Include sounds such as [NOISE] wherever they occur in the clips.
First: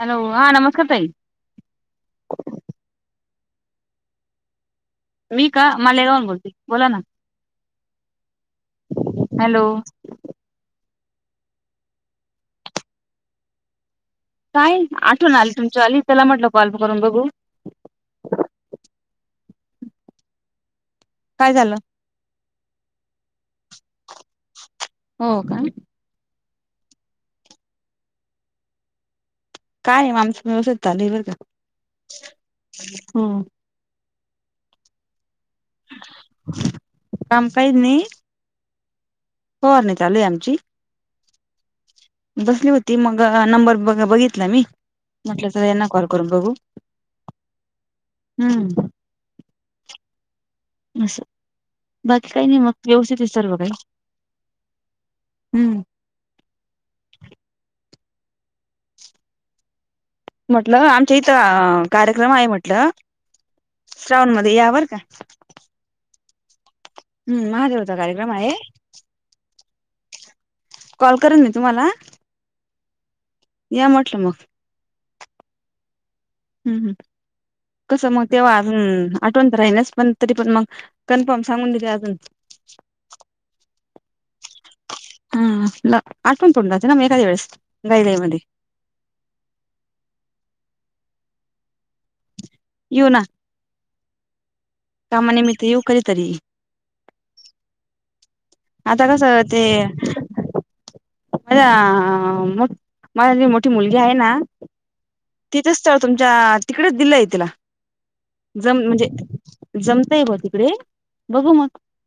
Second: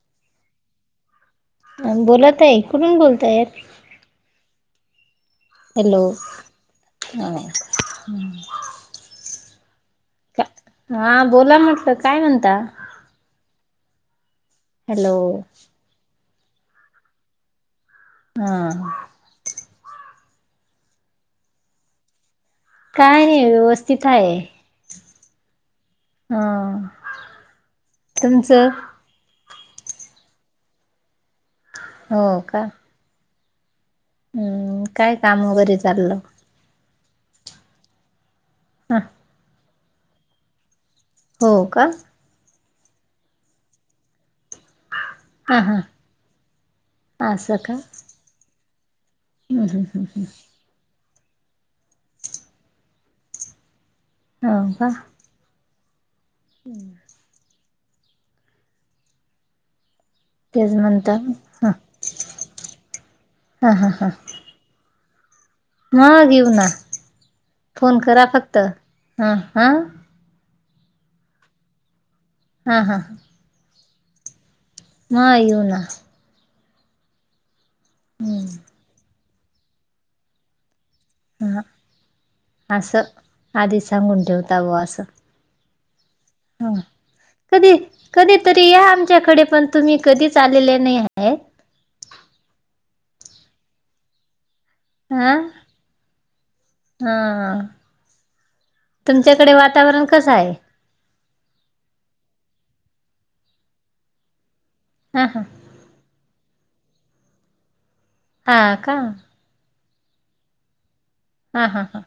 Hello, हा नमस्कार ताई. बोला ताई, कुठून बोलतायत? मी का हॅलो. मालेगावून बोलते बोला ना हॅलो. हा बोला म्हटलं, काय म्हणता? काय हॅलो आठवण आली तुमची आली, चला म्हटलं कॉल करून बघू. हा. काय झालं? काय नाही, व्यवस्थित हाय. हो का. हा. तुमचं? काय नाही, आमचं व्यवस्थित चाललय बर का. हो का. हुं. हम्म, काय काम वगैरे चाललं? काम काहीच नाही. [UNINTELLIGIBLE] हो आणि चालू आहे आमची. हो का. बसली होती, मग नंबर बग बघितला मी. म्हटलं हा तर हा यांना कॉल करून बघू. हम्म. हं हं हं हं. असं बाकी काही नाही मग, व्यवस्थित आहे सर्व काही. हो का. हुं. [INAUDIBLE] तेच म्हटलं, म्हणता आमच्या ह इथं कार्यक्रम आहे म्हटलं. हा हा हा श्रावण मध्ये या बर का. मग येऊ ना, हम्म महादेवाचा फोन करा कार्यक्रम आहे फक्त. हा हा. कॉल करेन मी तुम्हाला. हा हा हा. या म्हटलं मग. म येऊ ना. हम् कसं मग हम्म तेव्हाम् आठवण तर राहिनच पण तरी पण मग. कन्फर्म ह सांगून दिले अजून असं आ दिसांुं ठेवता ग अससं. हा आठवण तोंलाते ना मी एखाद्या वेळेस गायलाई मध्ये. ते या आमच्याकडे पण तुम्ही कधीच आलेले नाही आहे. येऊ ना. हा कामनमित् येू करतरी हा आता तुमच्याकडे वातावरण कस आहे. माझा मलाी मोठी मुलगी आहे ना.. हा हा. तिथ स्थळ तुमच्या तिकडेच दिलंय तिला हा जम का म्हणजे. जमताय म तिकडे बघू हा मग.. हा हा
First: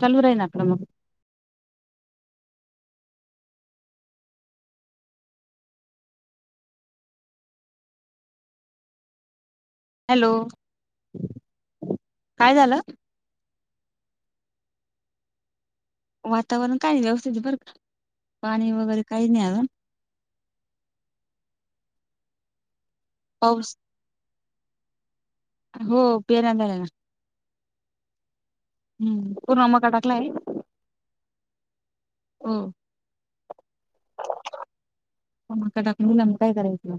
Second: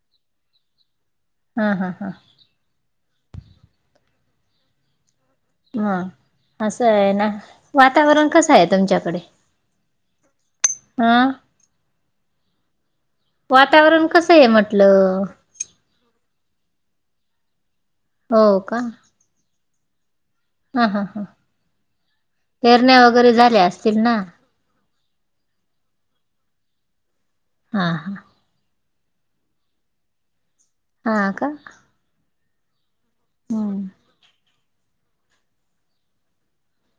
चालू राही ना आपलं मग. हा हा हा. ह असं आहे ना वातावरण कसं आहे तुमच्याकडे.. हॅलो हा काय झालं. वातावरण कसं आहे म्हटलं. वातावरण काय व्यवस्थितित बर हो पाणी वगैरे काही नाही आ. ह हां हां फेरण्या वगैरे झाल्या पाऊस असतील ना. हो पेर. हा हा. हम्म पूर्ण् कडाकला आहे. हा का. ह. हम. म का टाकणीलाम काय करायचं.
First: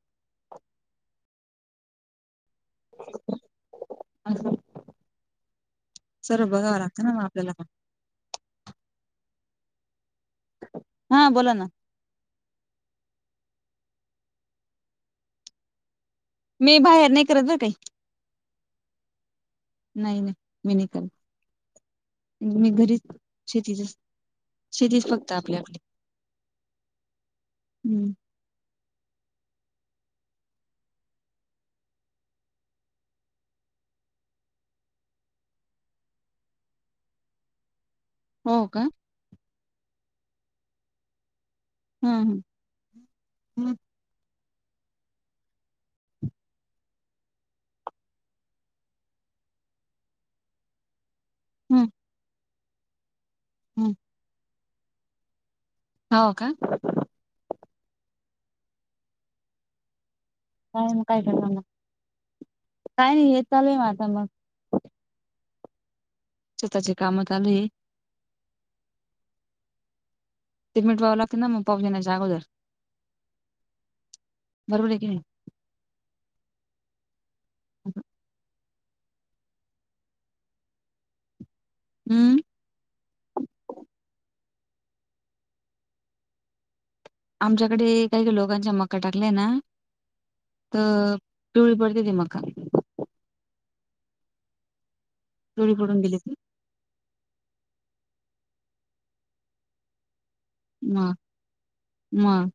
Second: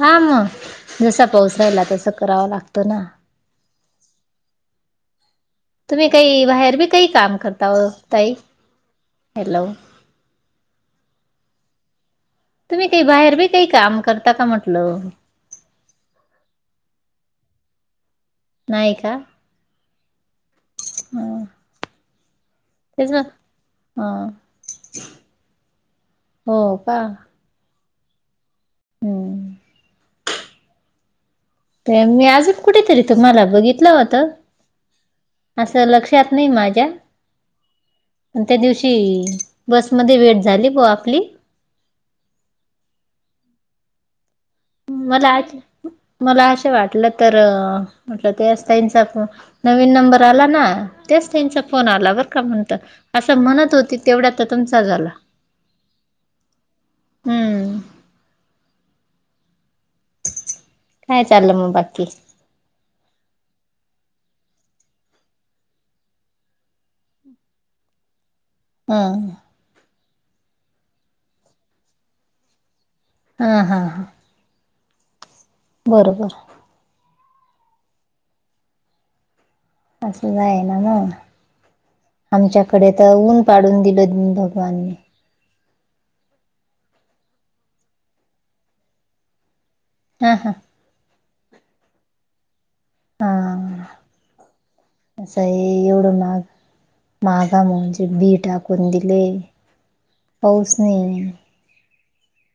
हा मग जसा पाऊस राहिला तस करावा लागतो ना. अछा! तुम्ही काही बाहेर बी काही ना मग काम आपल्याला पण. करता तई हॅलो. हा बोला ना. [INAUDIBLE] तुम्ही काही बाहेर बी काही काम करता का म्हटलं. मी बाहेर नाही करत ना काही. नायका. नाही नाही मी नाही काल. मी घरीच तेच ना शेती ह शेतीच फक्त आपली आपली.. हो का. हम्म. हम्म. ते मी अजून कुठेतरी तुम्हाला बघितलं होतं. असं लक्षात नाही माझ्या. आणि त्या हो का दिवशी बसमध्येध्ये वेट झाली ब आपली हम्म हम हम्. मला मला असे वाटलं तर म्हटलं ते असताईंचा. नवीन नंबर आला ना. त्याच त्यांचा फोन हम्म आला बरं का म्हणत असं म्हणत हम्म होती तेवढ्या तर तुमचा झाला. हो का. हम्म. काय चाललं मग बाकी. काय नाही हे चालूय मा आता मग. त्याचे काम आलूय हम्. तिरमिट पावला कि ना म पापज जागोदर हा हा हा. बरोबर आहे की नाही. बरोबर. [UNINTELLIGIBLE] असं जाय ना मग हम्म आमच्याकडे तर ऊन पाडून दिलोघ बा आमच्याकडे काही काही लोकांच्या मक्का टाकला ना हा हा. तर टवळी पडते ती मग खा हा पिवळी पडून सईवड गेली ती मग मागा म्हजे बीटा कोून दिले पाऊस नाही. म.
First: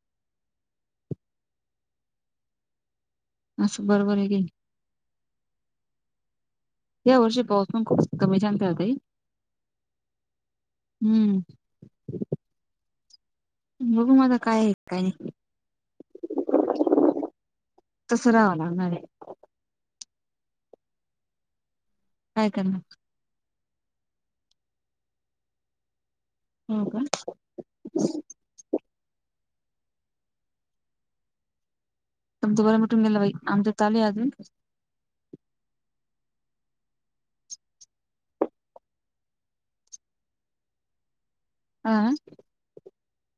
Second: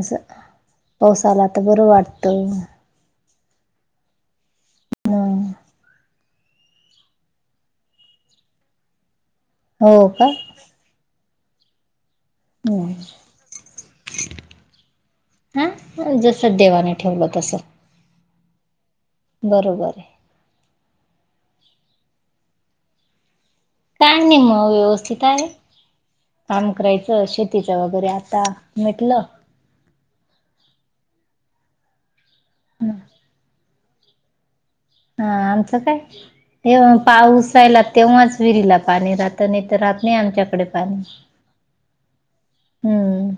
असं पावसाला तर बरं वाटतं. अससं बरोबर आहे गे. मग या वर्षी पाऊस पण खूप कमी छानतहतय हो का? हम्म. हम्. बघू माझा काय आहे काय नाही हा जस देवाने ठेवलं तस तसं रावाला न बरोबर आहे. काय कर ना? काय नाही मग व्यवस्थित आहे काम हो का करायचं श तिच वगैरे आता मिटलं तमच बरं मिटून हा गेला बाई आमं चाले अजून हा आमचं काय? व्हा पाऊस आयला तेव्हाच विहिरीला पाणी राहत. नाही तर राहत नाही आमच्याकडे पाणी. आह. हम्म.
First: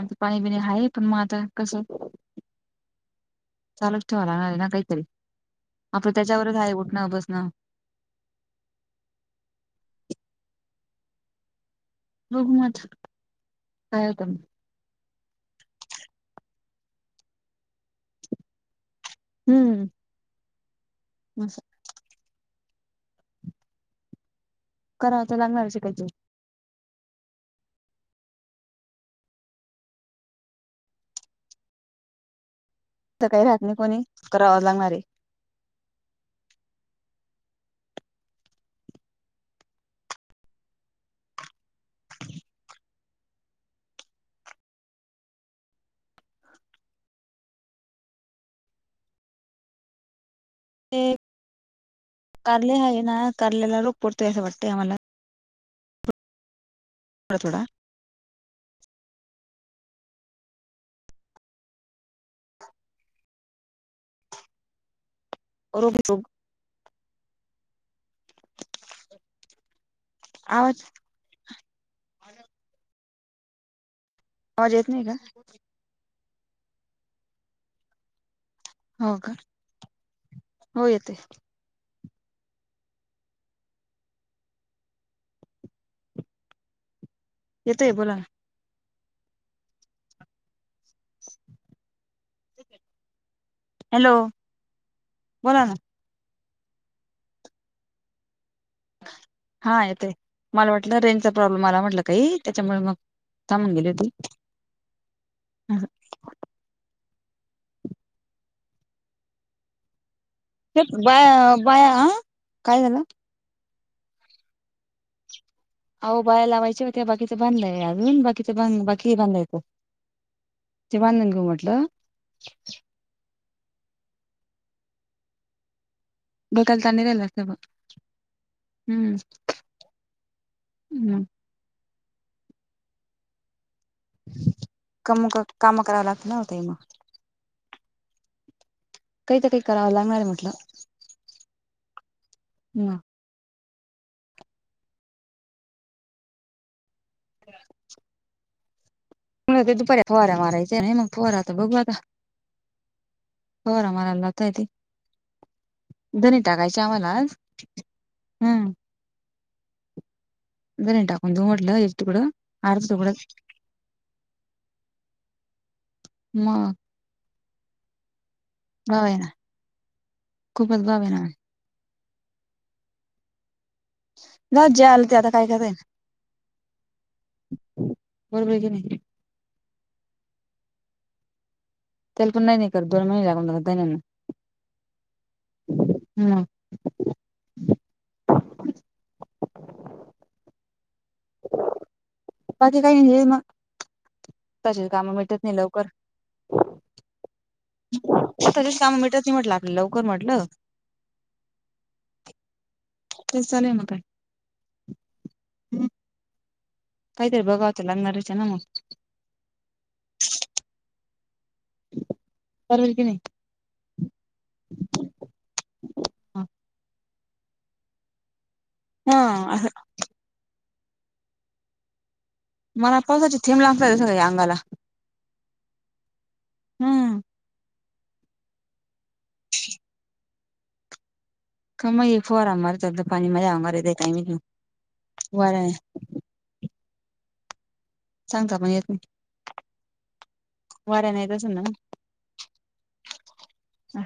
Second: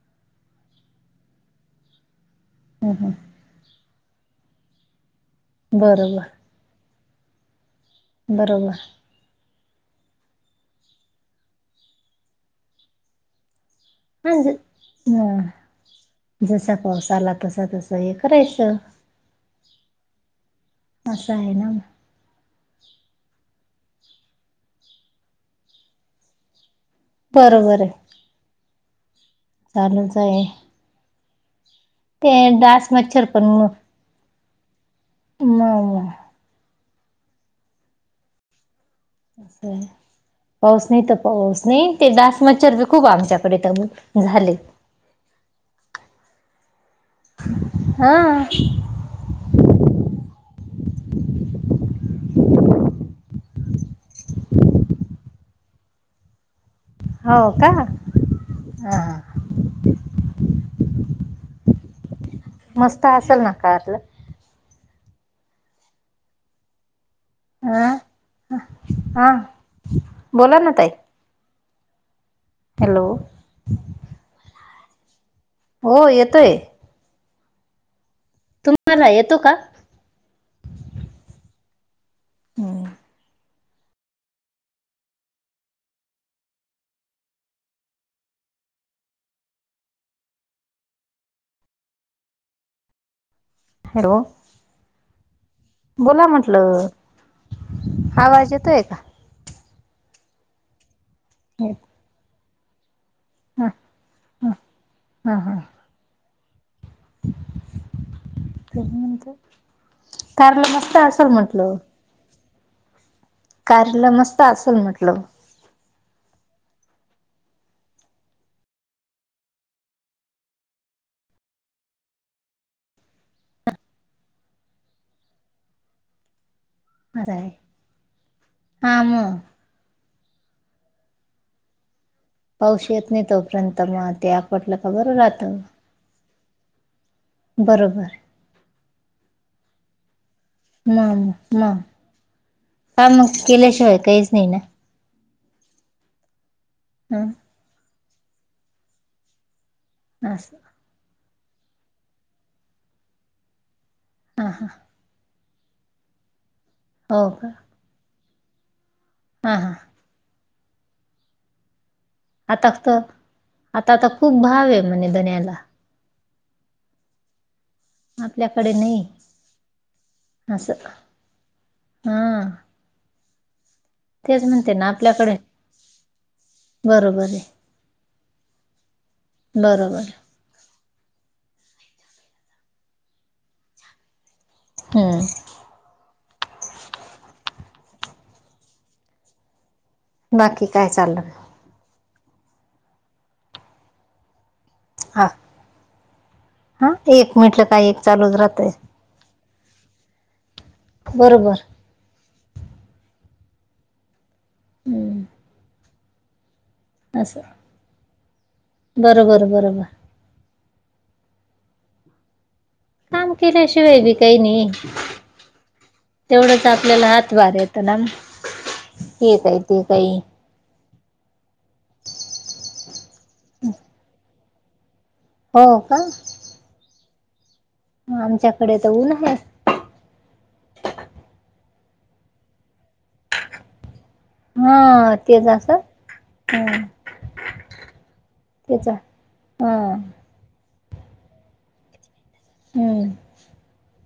आ पाणी बिनी आहेय पण मग आता कसं ह हं. चालच ठेवाला ना काहीतरी आपलं बरोबर त्याच्यावरच आहे. उठणं बसणं बरोबर. बघू मग आता. काय ह होतं ह जसा पाऊस आला तसा तसा हे करायचं. हम्म. असं आहे ना. कराव तरं लागणार शिकायची. बरोबर आहे. चालूच आहे. ते डास मच्छर तर काही राहत नाही पण कोणी करावं लागणारे. [UNINTELLIGIBLE] [UNINTELLIGIBLE] पाऊस नाही तर पाऊस नाही ते दास मच्छर खूप आमच्याकडे झाले. हा. ते कारले हाय ना कारलेला रोग पडतोय असं वाटतंय आम्हाला थोडा हाव थोडा का ह. मस्त असेल ना कारल? रबो [UNINTELLIGIBLE] हा हा बोला ना आवाज ताई. हॅलो. आवाज येत नाही का? हो येतोय. तुम्हाला हो का येतो हो येतोय. हम्म. येतोय बोलान. [UNINTELLIGIBLE] हॅलो बोला ना. बोला म्हंटल आवाज येतोय का? हा येते मला वाटलं रेंजचा प्रॉब्लेम आला म्हटलं काही त्याच्यामुळे मग हा थांबून गेले होती. हा हा नंतर कारला ते मस्त असेल बाया म्हंटलं? बाया हा काय झालं? कारला मस्त असेल म्हटलं? अहो बाया लावायच्या होत्या बाकीच बांधलं आहे अजुन बाकीच ते ब बाकीय बाधायच ते बांधून घेऊ म्हटलं. डोक्याला ताण नाही राहिला असता मग हा हम्म मग हम्म ‌. पाऊस येत नाही तोपर्यंत मग ते आपटलं का बरं काम राहत. काम करावं लागतं ना ताई मग बरोबर. काही तर काही करावं लागणार आहे म्हटलं. म म का मग केल्याशिवाय काहीच नाही ना. हम्म. ह [UNINTELLIGIBLE] ते दुपारी फुहऱ्या असं मारायच्या नाही मग फुहारा तर बघूता आता फवारा मारायला हां लावतायते हां धनी टाकायचे आम्हाला हो आज हम्म. हा हां. धने टाकुण देऊ म्हटल इ तिकड आता तर आता तर खूप भाव आहे म्हणे धण्याला म.. आपल्याकडे नाही लावाया. असं खूपच गाव आहे ना हा. तेच ग म्हणते जे ना आल ते आता आपल्याकडे काय करय बरोबर आहे. बरोबर आहे की नाही. बरोबर. त्याला पण नाही नाही करत दोन महिने लागुन जाता धण्याले हम्म. हम्म. बाकी काय चाललं. पाकी काही नाही हे मग तशेच काम हा भेटत नाही लवकर. हा एक म्हटलं काय एक चालूच राहतय. तसेच कामं मिटत नाही म्हटलं आपलं लवकर बरोबर. तेस चालेय म काय. हम्म. काहीतरी बघाव तार लागनाच आहे ना मग. बरोबरं बरोबर. करर की नाही. काम केल्याशिवाय बी काही नाही. तेवढंच आपल्याला हात वार येतं ना हा हे काय असं ते काही. मला पसाची थेब लागता त स का या अंगाला. हो का हम्म. आमच्याकडे तर ऊन आहे. काम एक फर आम तर पाणी मजावणार रेेत काही. हा तेच हम. सांगता पण येत वाऱ्या नाही येत अस ना. हम्म अ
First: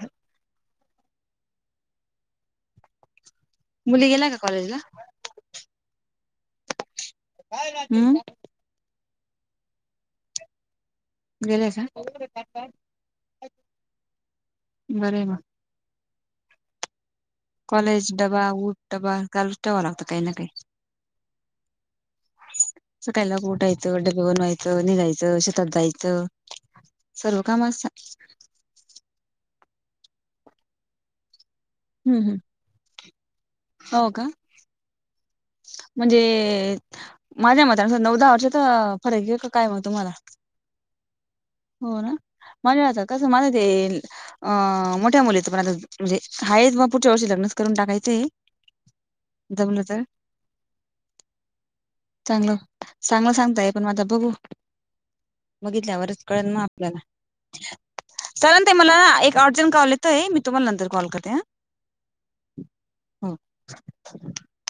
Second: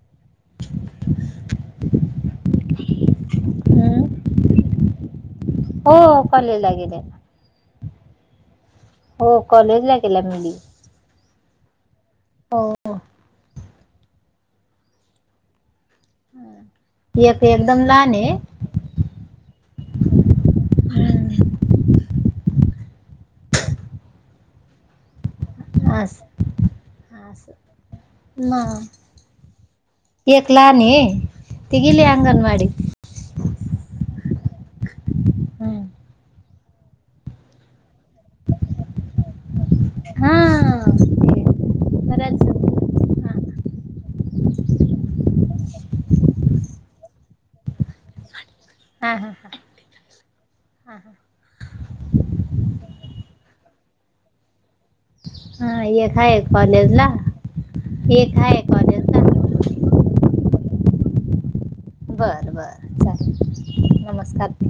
[UNINTELLIGIBLE] मुलीगेला काॉलेज ल हो कललगे. काय का हो कॉलेज ला केला मी. गेले का बर म हम् एकक. कॉलेज डबा ऊट डबाल ठेवा लागत काही ना काही. सका एला ऊटा यतो डडे भोवन आयतो नगयतो श. अस जायचं सर्व काम. ना एकला न तघली हम्म हम्म अंगनवाडी. हो का म्हणजे माझ्या मतान नौदाहा वर्षात फरक आहे का काय मत. तुम्हाला हा हो ना बराच माज्याता कस माला ते. अ मोठ्या मुलीच पण आता म्हणजे हा मग पुढच्या वर्षी लग्नच करून टाकायचे. हा हा ह. जाऊ ना तर हा हा. चांगलं चांगलं सांगताय पण माझा बघू. हा एक बघितल्यावरच आहे कळेल ना आपल्याला कॉलेजला एक आहे चालाल ते मला. कॉलेजला अर्जंट कॉलेत आहे मी तुम्हाला नंतरॉलते ह.. बर बर चालेल नमस्कार.